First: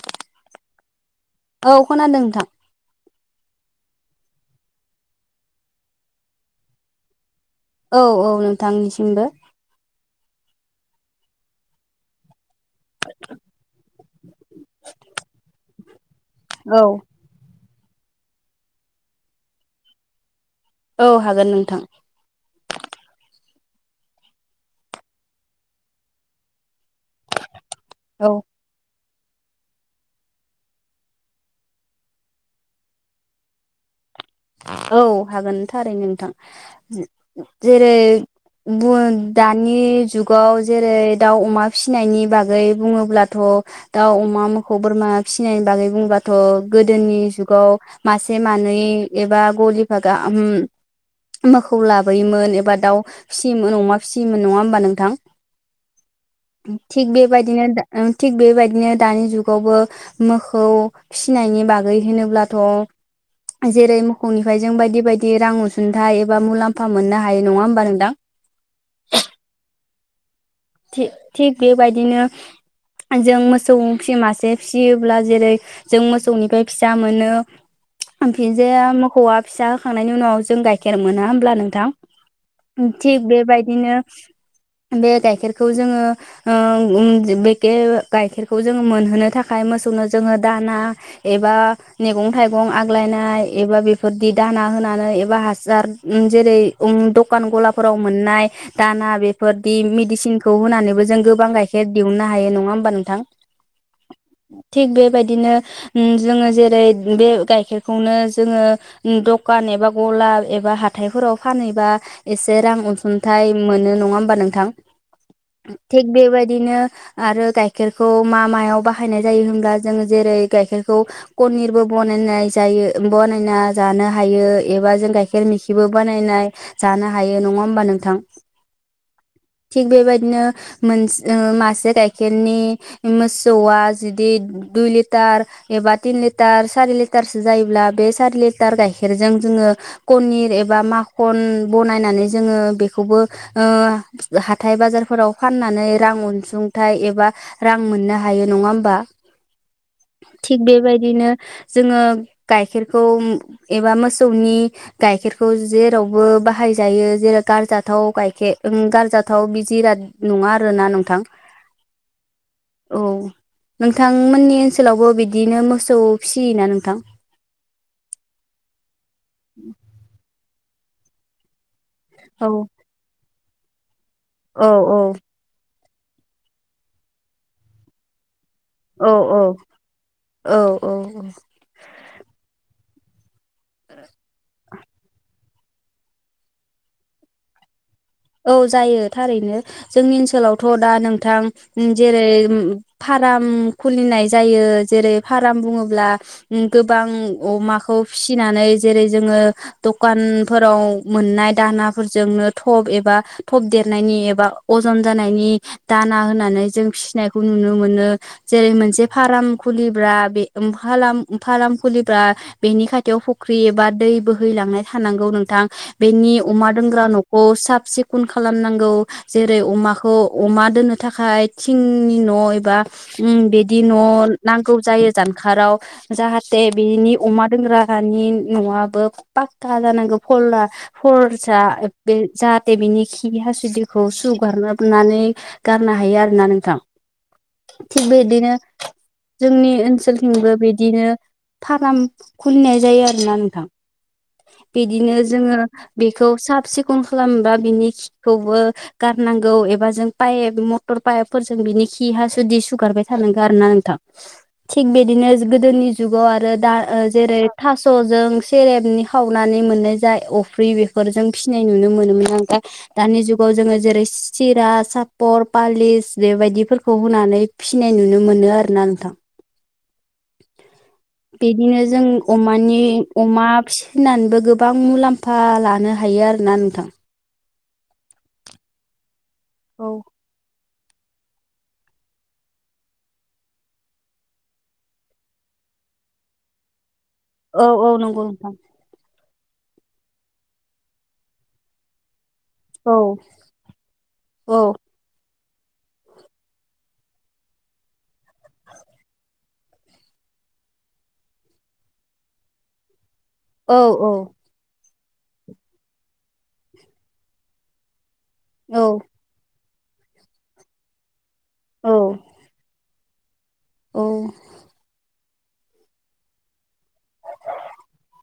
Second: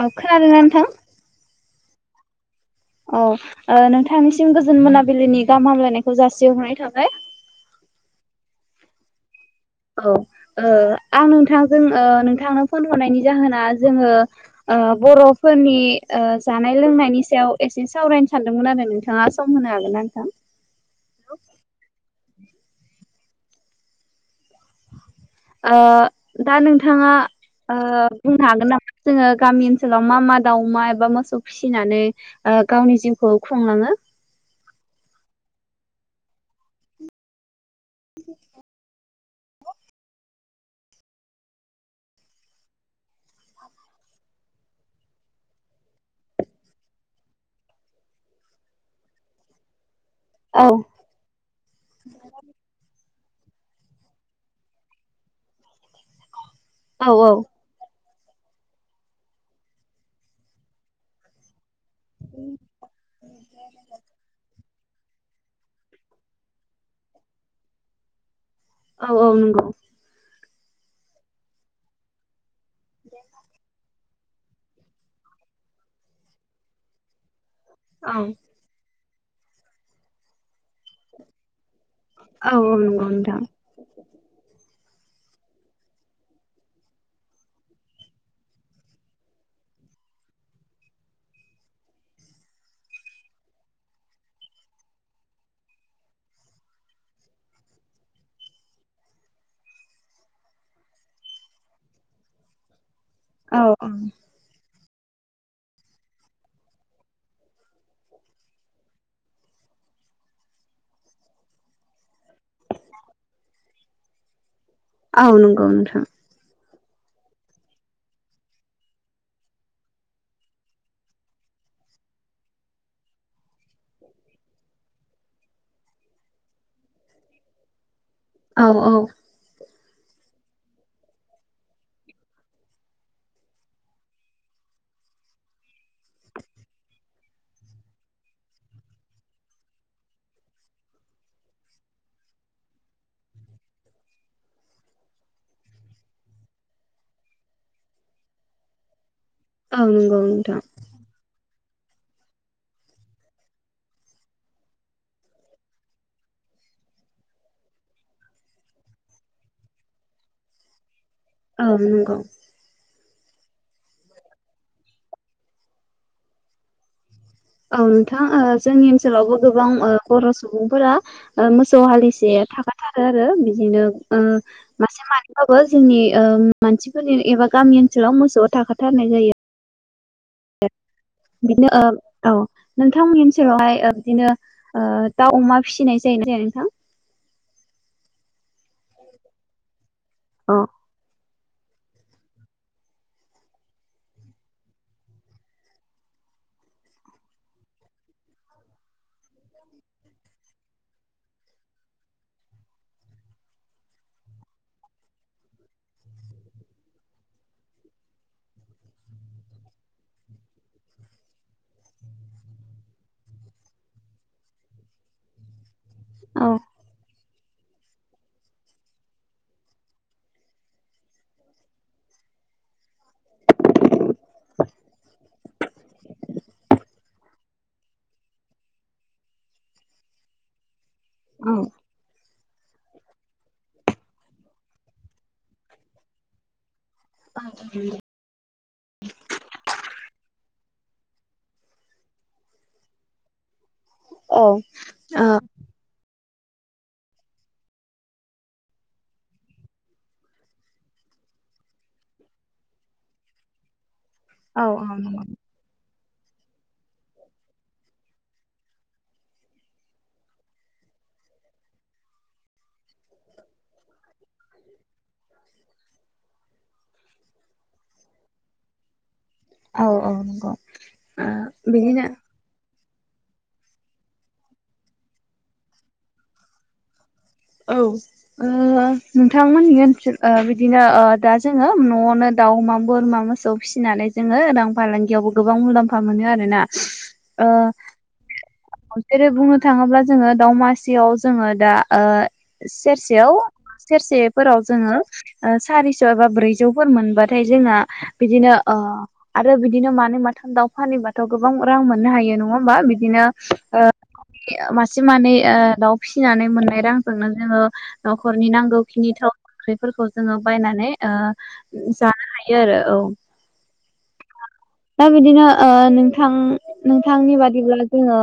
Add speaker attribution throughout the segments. Speaker 1: ओ खोनादों ना नोंथां?
Speaker 2: औ खोनादों नोंथां।
Speaker 1: औ ओ नोंथांनिसिम गोजोन मोनाबिलिनि गाहाम हामलायनायखौ जासिहरनाय थाबाय।
Speaker 2: औ औ नोंथांनिसिमबो।
Speaker 1: औ ओ आं नोंथांजों ओ नोंथां फन हरनायनि जाहोना जोङो बर'फोरनि जानाय
Speaker 2: औ
Speaker 1: लोंनायनि सायाव एसे एसे सावरायनो सानदोंमोन आरो नोंथाङा सम होनो हागोन ना नोंथां?
Speaker 2: औ हागोन नोंथां।
Speaker 1: ओ दा नोंथाङा ओ
Speaker 2: औ
Speaker 1: बुंनो हागोन नामा? जोङो गामि ओनसोलाव मा मा दाउमा एबा मोसौ फिसिनानै ओ गावनि जिउखौ खुंलाङो?
Speaker 2: औ हागोन थारै नोंथां जे-जेरै बुङो नो दानि जुगाव जेरै दाउ अमा फिसिनायनि बागै बुङोब्लाथ दाउ अम अमा मोखौ बोरमा फिसिनायनि बागै बुंबाथ गोदोनि जुगाव मासे मानै एबा गलिफा गाहाम
Speaker 1: औ
Speaker 2: मोखौ लाबोयोमोन एबा दाउ फिसियोमोन अमा फिसियोमोन नङा होमबा नोंथां? थिग
Speaker 1: औ औ
Speaker 2: बेबायदिनो दा ओं थिग बेबायदिनो दानि जुगावबो मोखौ फिसिनायनि बाग गै होनोब्ला थ खंनिफ्राय जों बायदि बायदि रां अनसुंथाइ एबा मुलाम्फा मोननो हायो नङा होमबा नोंदां?
Speaker 1: औ औ नंगौ
Speaker 2: थिग थिग बेबायदिनो जों मोसौ फिसि मासे फिसियोब्ला जेरै जों मोसौनिफ्राय फिसा मोनो
Speaker 1: औ
Speaker 2: ओमफिन जेया मोखौआ फिसा होखांनायनि उनाव जों गाइखेर मोना होमब्ला नों थां
Speaker 1: औ औ नंगौ
Speaker 2: थिग
Speaker 1: नोंथां
Speaker 2: बेबायदिनो बे गाइखेर खौ जोङो ओं उम जे बेके गाइखेरखौ जोङो मोनहोनो थाखाय मोसौनो जोङो दा [unintelligible] एबा मेगंथायगं आग्लायनाय एबा बेफोदि दाना होनानै एबा हा सार उम जेरै उम दखान गाला मोननाय दाना बेफोरदि मिदिसिन खौ होनानैबो जों गोबां गाइखेर दिहुननो हायो नङा होनोमबा नों
Speaker 1: औ औ।
Speaker 2: थिग बेबायदिनो उम जोङो जेरै बे गाइखेरखौनो जोङो उम दखान नाय बा गलाब एबा हाथायफोराव फानहैबा एसे रां अनसुंथाइ मोनो नङा होमबा नोंथां?
Speaker 1: औ नंगौ नोंथां
Speaker 2: थिक बे बायदिनो आरो गाइखेरखौ मा मायाव बाहायनाय जायो होनब्ला जों जेरै गाइखेरखौ कनिरबो बनायनाय जायो ओ बनायना जानो हायो एबा जों गाइखेर मेखिबो बानायनाय जा थानो हायो नङा होमबा नोंथां?
Speaker 1: औ औ।
Speaker 2: थि बेबायद नो मोनस ओ मासे गाइखेरनि मोसौआ जुुदि दुय लिथार टार एबा थिन लिटार सारि लिटारसो जायोब्ला बे सारि लिटार गायखेरजों जोङो कत निर एबा माखन बनानै जोङो बेखौबो ओ जा हाथाय बाजार फोराव फाननानै रां अनसुंथाइ एबा रां मोननो हायो नङा होमबा?
Speaker 1: औ नंगौ नोंथां
Speaker 2: थिक बेबायदिनो जोङो गाइखेरखौ उम एबा मोसौनि गायखेरखौ जेरावबो बाहाय जायो जेरै गारजाथाव गाइखे ओ उम गारजाथाव बि जिराद नङा आरो ना नोंथां।
Speaker 1: औ नंगौ।
Speaker 2: औ नोंथांमोननि ओनसोलावबो बिदिनो मोसौ फिसियोना नोंथां?
Speaker 1: औ नोंथां ओ जोंनि ओनसोलावबो गोबां ओ बर सुबुंफोरा ओ मोस स हालिसे
Speaker 2: औ
Speaker 1: थाखाथारो आरो बिदिनो उम
Speaker 2: औ औ
Speaker 1: मासे मानैबाबो जोंनि ओ मानसिफोरनि एबा गामि ओनसोलाव मोसौआव
Speaker 2: औ
Speaker 1: थाखाथारनाय जायो।
Speaker 2: औ
Speaker 1: [unintelligible]
Speaker 2: औ औ
Speaker 1: बिदिनो ओ औ। नोंथांमोननि ओनसोलावहाय ओ बिदिनो ओ दाव अमा फिसिनाय जायो ना जाया नोंथां?
Speaker 2: औ जायो थारैनो जोंनि
Speaker 1: अ
Speaker 2: ओनसोलावथ दा नोंथां उम जेरै उम फाराम खुलिनाय जायो जेरै फारम बुङोब्ला उम गोबां अमाखौ फिसिनानै जेरै जोङो दखानफोराव मोननाय दान ना फोरजोंनो थब एब बा थब देरनायनि एबा अजन जानायनि दाना होनानै जों फिसिनायखौ नुनो मोनो ओ जेरै मोनसे फाराम खुलिब्ला बेखौ फाराम खुलिब्ला बेनिथाखाय थियाव फुख्रि एबा दै बोहैलांनाय थानांगौ नोंथां बेनि
Speaker 1: औ
Speaker 2: अमा दोनग्रा नखौ सा सिखन खालामनांगौ जेरै अमाखौ अमा दोननो थाखाय थिंनि न' एबा उ बिदि न' नांगौ जायो जानखाराव जाहाथे बेनि अमा दोनग्रानि न'आबो पाक्का जानांगौ फलला हर
Speaker 1: औ औ
Speaker 2: जा बे जा बिनि खि हासुदिखौ सुगारनानै गारनो हायो आरोना नोंथां थिग बेदिनो जोंनि ओनसोल ओनसोलथिंबो बिदिनो फार्म खुलिनाय जायो आरोना नोंथां बिदिनो
Speaker 1: औ
Speaker 2: जोङो बेखौ साब सिखोन खालामबा बिनि खिखौबो गारनांगौ एबा जों पाइप मटर पाइपफोरजों बिनि खि हासुदै सुगारबाय थानांगोन आरो ना नोंथां
Speaker 1: औ
Speaker 2: थिग
Speaker 1: औ नंगौ
Speaker 2: बिदिनो गोदोनि जुगाव आरो दा जेरै थास'जों सेरेबनि खावनानै मोननाय जाय अफ्रि बेखौ फोरजों फिसिनाय नुनो मोनोमोन आं दानि जुगाव जोङो जेरै सिरा सापर पालिस बेबायदि खौ होनानै फिसिनाय नुनो मोनो आरोना नोंथां
Speaker 1: औ औ नंगौ
Speaker 2: बिदिनो जों अमानि अमा फिसिनानैबो गोबां मुलाम्फा लानो हायो आरोना नोंथां
Speaker 1: औ नोंथांमोननि
Speaker 2: औ
Speaker 1: ओनसोल बिदि बिदिनो दा जोङो न'आवनो दाउ अमा बोरमा मोसौ फिसिनानै जोङो रां फालांगियावबो गोबां मुलाम्फा मोनो आरोना ओ
Speaker 2: औ औ नंगौ नोंथां
Speaker 1: जेरै बुंनो थाङोब्ला जोङो दावमासियाव जोङो दा
Speaker 2: औ
Speaker 1: सेरसेयाव
Speaker 2: औ
Speaker 1: सेरसेफोराव जोङो सारिस' एबा ब्रैजौफोर मोनबाथाय जोंना बिदिनो आरो बिदिनो मानै मा दाउ फानबाथ' गोबां रां मोननो हायो नङा होमबा बिदिनो
Speaker 2: औ औ
Speaker 1: एसे मानै दाउ फिसिनानै मोननाय रांजोंनो जोङो न'खरनि
Speaker 2: औ
Speaker 1: नांगौखिनिथाव ओख्रिफोरखौ जोङो बायनानै
Speaker 2: औ
Speaker 1: जानो हायो आरो औ
Speaker 2: औ
Speaker 1: दा बिदिनो नोंथांनि बादिब्ला जोङो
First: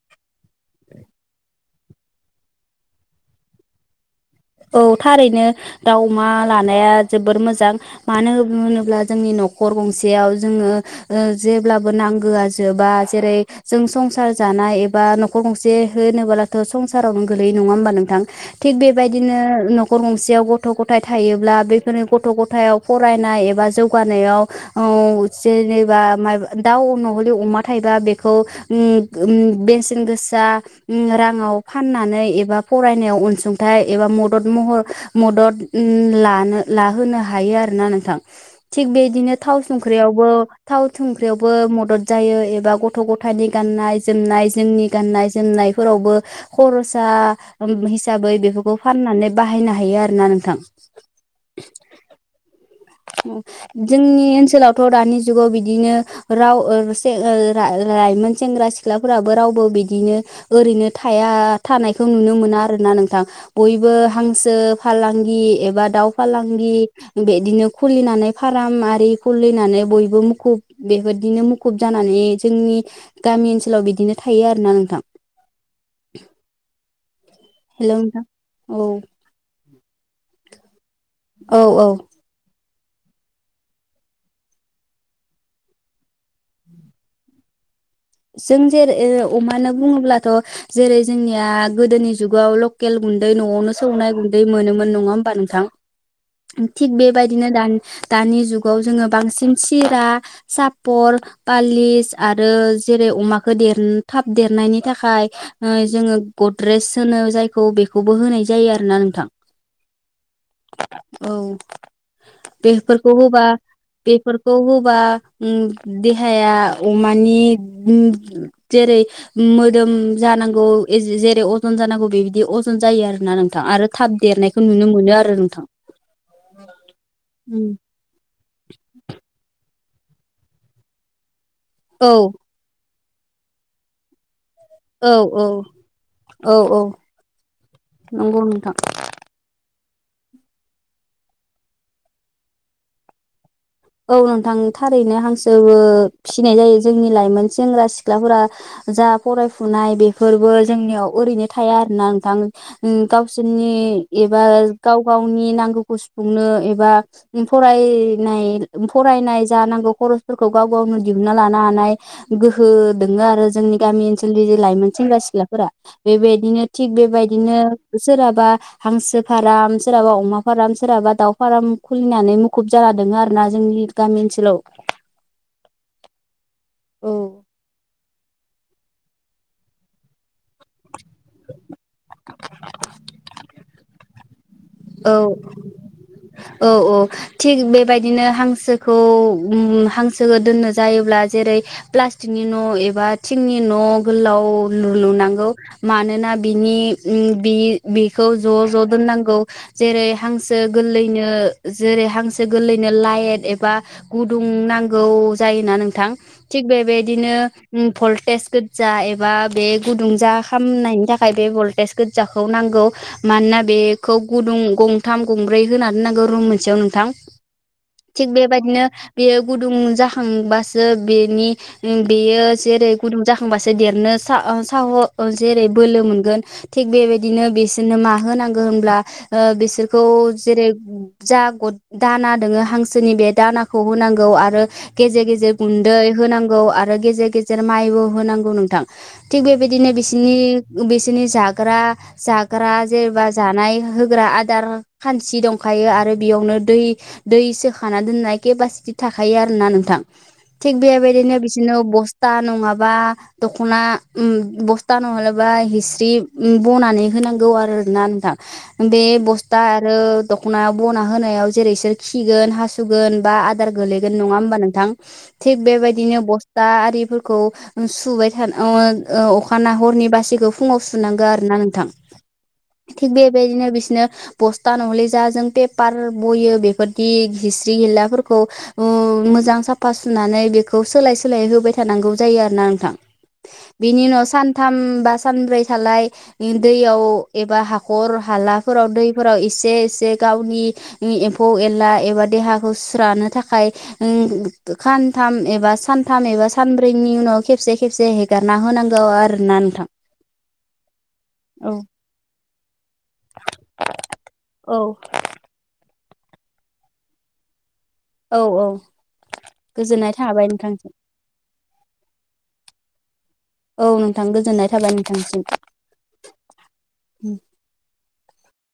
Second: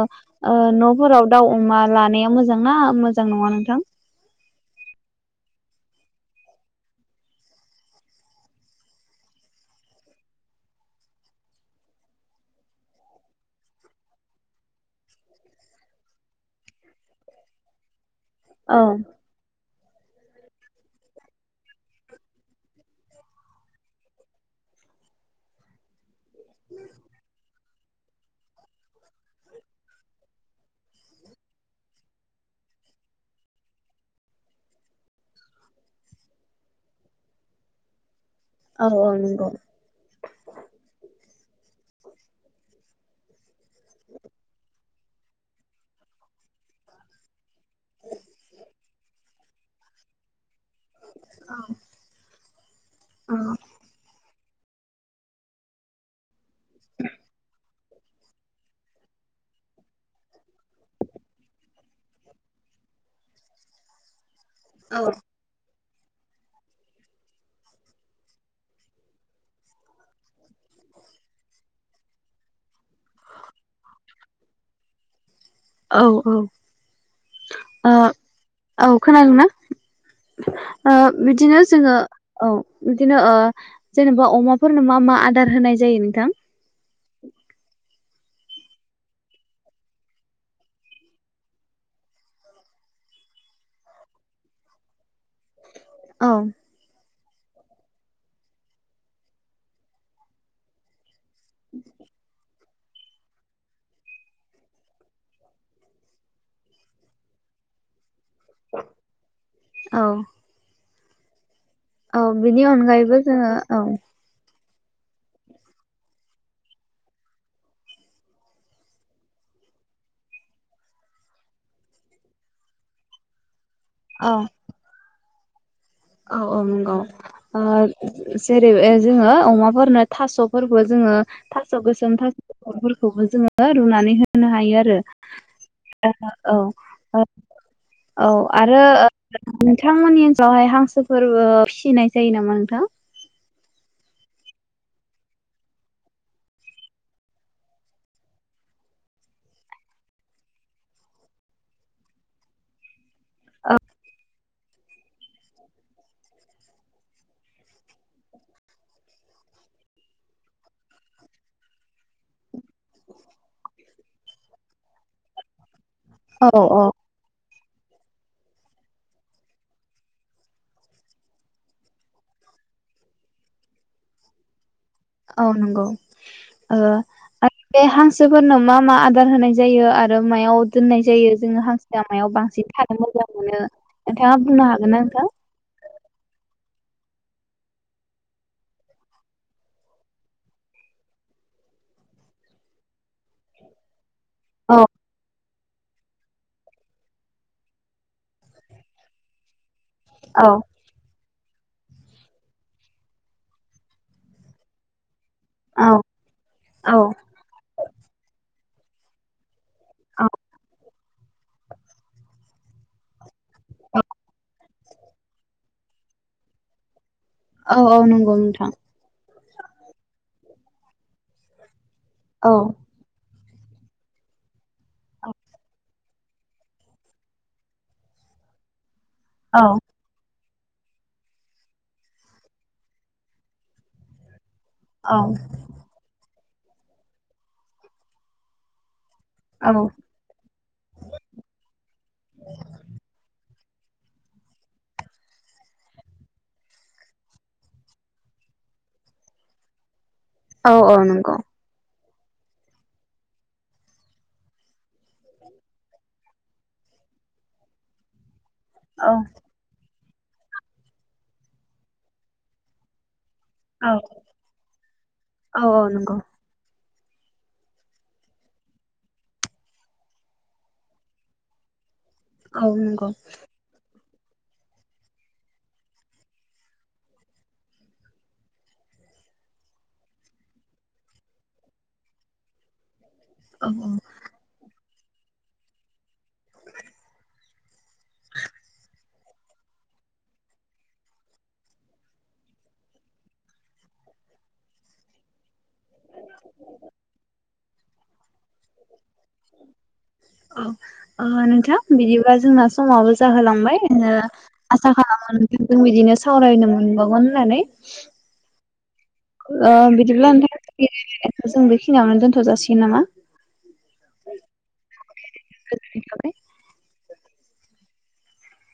Speaker 1: न'फोराव दाउ अमा लानाया मोजां ना मोजां नङा नोंथां
Speaker 2: औ थारैनो दाउ अमा लानाया जोबोर मोजां मानो होनोब्ला जोंनि न'खर गंसेयाव जोङो जेब्लाबो नांगोआ जोबा जेरै जों संसार जानाय एबा न'खर गंसे होनोबोलाथ' संसारावनो गोलै नङा होमबा नोंथां थिग
Speaker 1: औ
Speaker 2: बेबायदिनो न'खर गंसेयाव गथ' गथाय थायोब्ला बेफोरनि गथ' गथायाव फरायनाय एबा जौगानायाव औ जेनेबा दाव अमा थायोबा बेखौ उम उम बेसेन गोसा राङाव फाननानै एबा फरायनायाव अनसुंथाइ हाथाय एबा मदद महर मदद लानो लाहोनो हायो आरोना नोंथां
Speaker 1: औ
Speaker 2: थिग
Speaker 1: औ
Speaker 2: बेदिनो
Speaker 1: नंगौ।
Speaker 2: थाव संख्रियावबो थाव संख्रियावबो मदद जायो एबा गथ' गथ' गथायनि गाननाय जोमनाय जोंनि गाननाय जोमनायफोरावबो खरसा हिसाबै बेफोरखौ फाननानै बाहायनो हायो आरो ना नोंथां
Speaker 1: औ
Speaker 2: जोंनि ओनसोलावथ' दानि जुगाव बिदिनो राव [unintelligible] लाइमोन सेंग्रा सिख्लाफोराबो रावबो बिदिनो ओरैनो थाया थानायखौ नुनो मोना आरो नोंथां बयबो हांसो
Speaker 1: औ
Speaker 2: फालांगि एबा दाउ फालांगि बिदिनो खुलिनानै फार्म आरि खुलिनानै बयबो मुखुब बेफोरदिनो मुखुब जानानै जोंनि गामि ओनसोलाव बिदिनो थायो आरोना नोंथां
Speaker 1: औ औ
Speaker 2: हेल' नोंथां
Speaker 1: औ खोनादोंना
Speaker 2: औ
Speaker 1: बिदिनो
Speaker 2: औ
Speaker 1: जोङो औ। बिदिनो जेनेबा अमाफोरनो मा मा आदार होनाय जायो नोंथां।
Speaker 2: जों जेरै अमानो बुङोब्लाथ' जेरै जोंनिया गोदोनि जुगाव लकेल गुनदै न'आवनो सौनाय गुै मोन न ह
Speaker 1: औ
Speaker 2: नोंथ बेबायदिनो दानि जुगाव जोङो बांसिन सिरा सापर पालिस आरोज जेरै अमाखौ देर थाब देरनायनि थाखाय जोङो गद्रेज होनो जायखौ बेखौ बो होनाय जायो आरोना नोंथां
Speaker 1: औ
Speaker 2: औ।
Speaker 1: औ बिनि
Speaker 2: बेफोरखौ
Speaker 1: अनगायैबो
Speaker 2: होबा
Speaker 1: जोङो औ
Speaker 2: बेफोरखौ होब बा देहायाअमानि जेरै मोदोम जानांगौ जेरै अजन जानांगौ बेबायदि अजन। जायो आरो ना नोंथां आरो थाब देरनायखौ नुनो मोनो आरो। नोंथां।
Speaker 1: औ औ नंगौ जेरै जोङो अमा हरनो थास'फोरखौ जोङो थास'
Speaker 2: औ
Speaker 1: गोसोम थास'रफोरखौबो जोङो रुनानै हो। होनो हायो
Speaker 2: औ औ
Speaker 1: आरो औ औ
Speaker 2: नंगौ नोंथां।
Speaker 1: आरो नोंथमोननि हिनसावहाय हांसोफोर फिसिनाय जायो नामा नोंथां?
Speaker 2: औ नोंथां थारैनो हांसोबो फिसिनाय जायो जोंनि लाइमोन सेंग्रा सिख्लाफोरा जा फरायफुनाय बेफोरबो जोंनियाव ओरैनो थाया आरोना नोंथां। गावसोरनि एबा गाव गावनि नांगौखौ सुफुंनो एबा फराय बिनाय। फरायनाय जानांगौ खरसफोरखौ गाव गावनो दिहुनना लानो हानाय गोहो दोङो आरो जों जोंनि गामि ओनसोलनि जे लाइमोन सेंग्रा सिख्लाफोरा
Speaker 1: औ
Speaker 2: बेबायदिनो
Speaker 1: औ
Speaker 2: थिग बेबायदिनो सोरहाबा हांसो फार्म सोरहाबा अमा फार्म सोरहाबा दाउ फार्म खुलिनानै मुखुब जान द आरो दा जोंनि गामि ओनसोलाव।
Speaker 1: औ नंगौ
Speaker 2: औ
Speaker 1: आरो बे हांसोफोरनो मा मा आदार होनाय जायो आरो मायाव दोननाय जायो जोङो हांसोआ मायाव बा बांसिन थानो मोजां मोनो नोंथाङा बुंनो हागोन ना
Speaker 2: औ
Speaker 1: नोंथां?
Speaker 2: औ औ थिग बेबायदिनो हांसोखौ हांसोखौ दोननो जायोब्ला जेरै प्लास्टिकनि न' एबा थिंनि न' गोलाव
Speaker 1: औ
Speaker 2: लु लुनांगौ। मानोना बिनि बि बेखौ ज' ज' दोननांगौ। जेरै
Speaker 1: औ
Speaker 2: हांसो गोरलैनो जेरै हांसो गोरलैनो लाइट एबा गुदुं नांगौ। जायोना
Speaker 1: औ
Speaker 2: नोंथां थिक
Speaker 1: औ
Speaker 2: बेबायदिनो भलटेज गोजा एबा बे गुदुं
Speaker 1: औ
Speaker 2: जा खामनायनि थाखाय बे भल्टेज गोजाखौ नांगौ मानोना बेखौ द गंथाम गंब्रै होनानै दोननांगौ रुम मोनसेयाव नोंथां
Speaker 1: औ औ
Speaker 2: थिग
Speaker 1: नंगौ नोंथां
Speaker 2: बेबायदिनो बेयो गुदुं जाखांबासो बेनि बेयो
Speaker 1: औ
Speaker 2: जेरै गुदुं जाखांबासो देरनो साह
Speaker 1: औ
Speaker 2: जेरै बोलो थिग बेबायदिनो बिसोरनो मा होनांगौ होनब्ला
Speaker 1: औ
Speaker 2: बिसोरखौ जेरै जा दाना दोङो हांसोनि बे दानाखौ होनांगौ आरो।
Speaker 1: औ
Speaker 2: गेजेर गेजेर गुन्दै होनांगौ आरो गेजेर गेजेर माइबो होनांगौ नोंथां। थिग
Speaker 1: औ
Speaker 2: बेबायदिनो बिसोरनि बिसोरनि जाग्रा जाग्रा जेनेबा जानाय होग्रा आदार खानसि दंखायो आरो बेयावनो दै दै सोखाना दोननाय केपासिटि था। खायो आरोना नोंथां
Speaker 1: औ
Speaker 2: थिग
Speaker 1: औ नंगौ
Speaker 2: बेबायदिनो बिसोरनो बस्था नङाबा दख'ना बस्था नङाबबा हिस्रि ब'नानै हो। नांगौ आरोना आथा बे
Speaker 1: औ
Speaker 2: बस्था आरो दख'नायाव बना होनायाव जेरैसोर खिगोन हासुगोन बा आधार
Speaker 1: औ
Speaker 2: गोलैगोन नङा होमबानोंथां
Speaker 1: औ
Speaker 2: थिग
Speaker 1: औ नंगौ
Speaker 2: बेबादिनो बसथा आरि। फोरखौ सुबाय थानो अखा न हरनि बासिखौ फुङाव सुनांगौ आरोना नोंथां।
Speaker 1: ओ नंगौ।
Speaker 2: थिग बेबायदिनो बिसोरनो बस्था नहले जा जों पेपार बयो बेफोरदि हिस्रि हिलाफोरखौ उ मोजां साफा सुनानै बेखौ सोलाय सोलाय होबाय थानांगौ जायो आरो ना नोंथां।
Speaker 1: औ औ
Speaker 2: बेनि उनाव सानथाम बा सानब्रै थालाय दैयाव एबा हाख हर हालाफोराव दै फोराव एसे एसे गावनि एम्फौ एनला एबा देहाखौ सुस्रानो थाखाय सानथाम एबा सानथाम एबा सानब्रैनि उनाव खेबसे खेबसे हेगारना होनांगौ आर
Speaker 1: औ नोंथां बिदिब्ला जोंना आवबो जाहोलांबाय
Speaker 2: औ
Speaker 1: आसा खालामोन जों बिदिनो सावरायनो मोनबावगोन होननानै।
Speaker 2: औ औ
Speaker 1: ओ
Speaker 2: गोजोननाय
Speaker 1: बिदिब्ला
Speaker 2: थाबाय नोंथांसिम।
Speaker 1: नोंथां जों बेखिनियावनो दोनथ' जासिगोन नामा?
Speaker 2: औ नोंथां गोजोननाय थाबाय
Speaker 1: गोजोननाय थाबाय
Speaker 2: नोंथांसिम।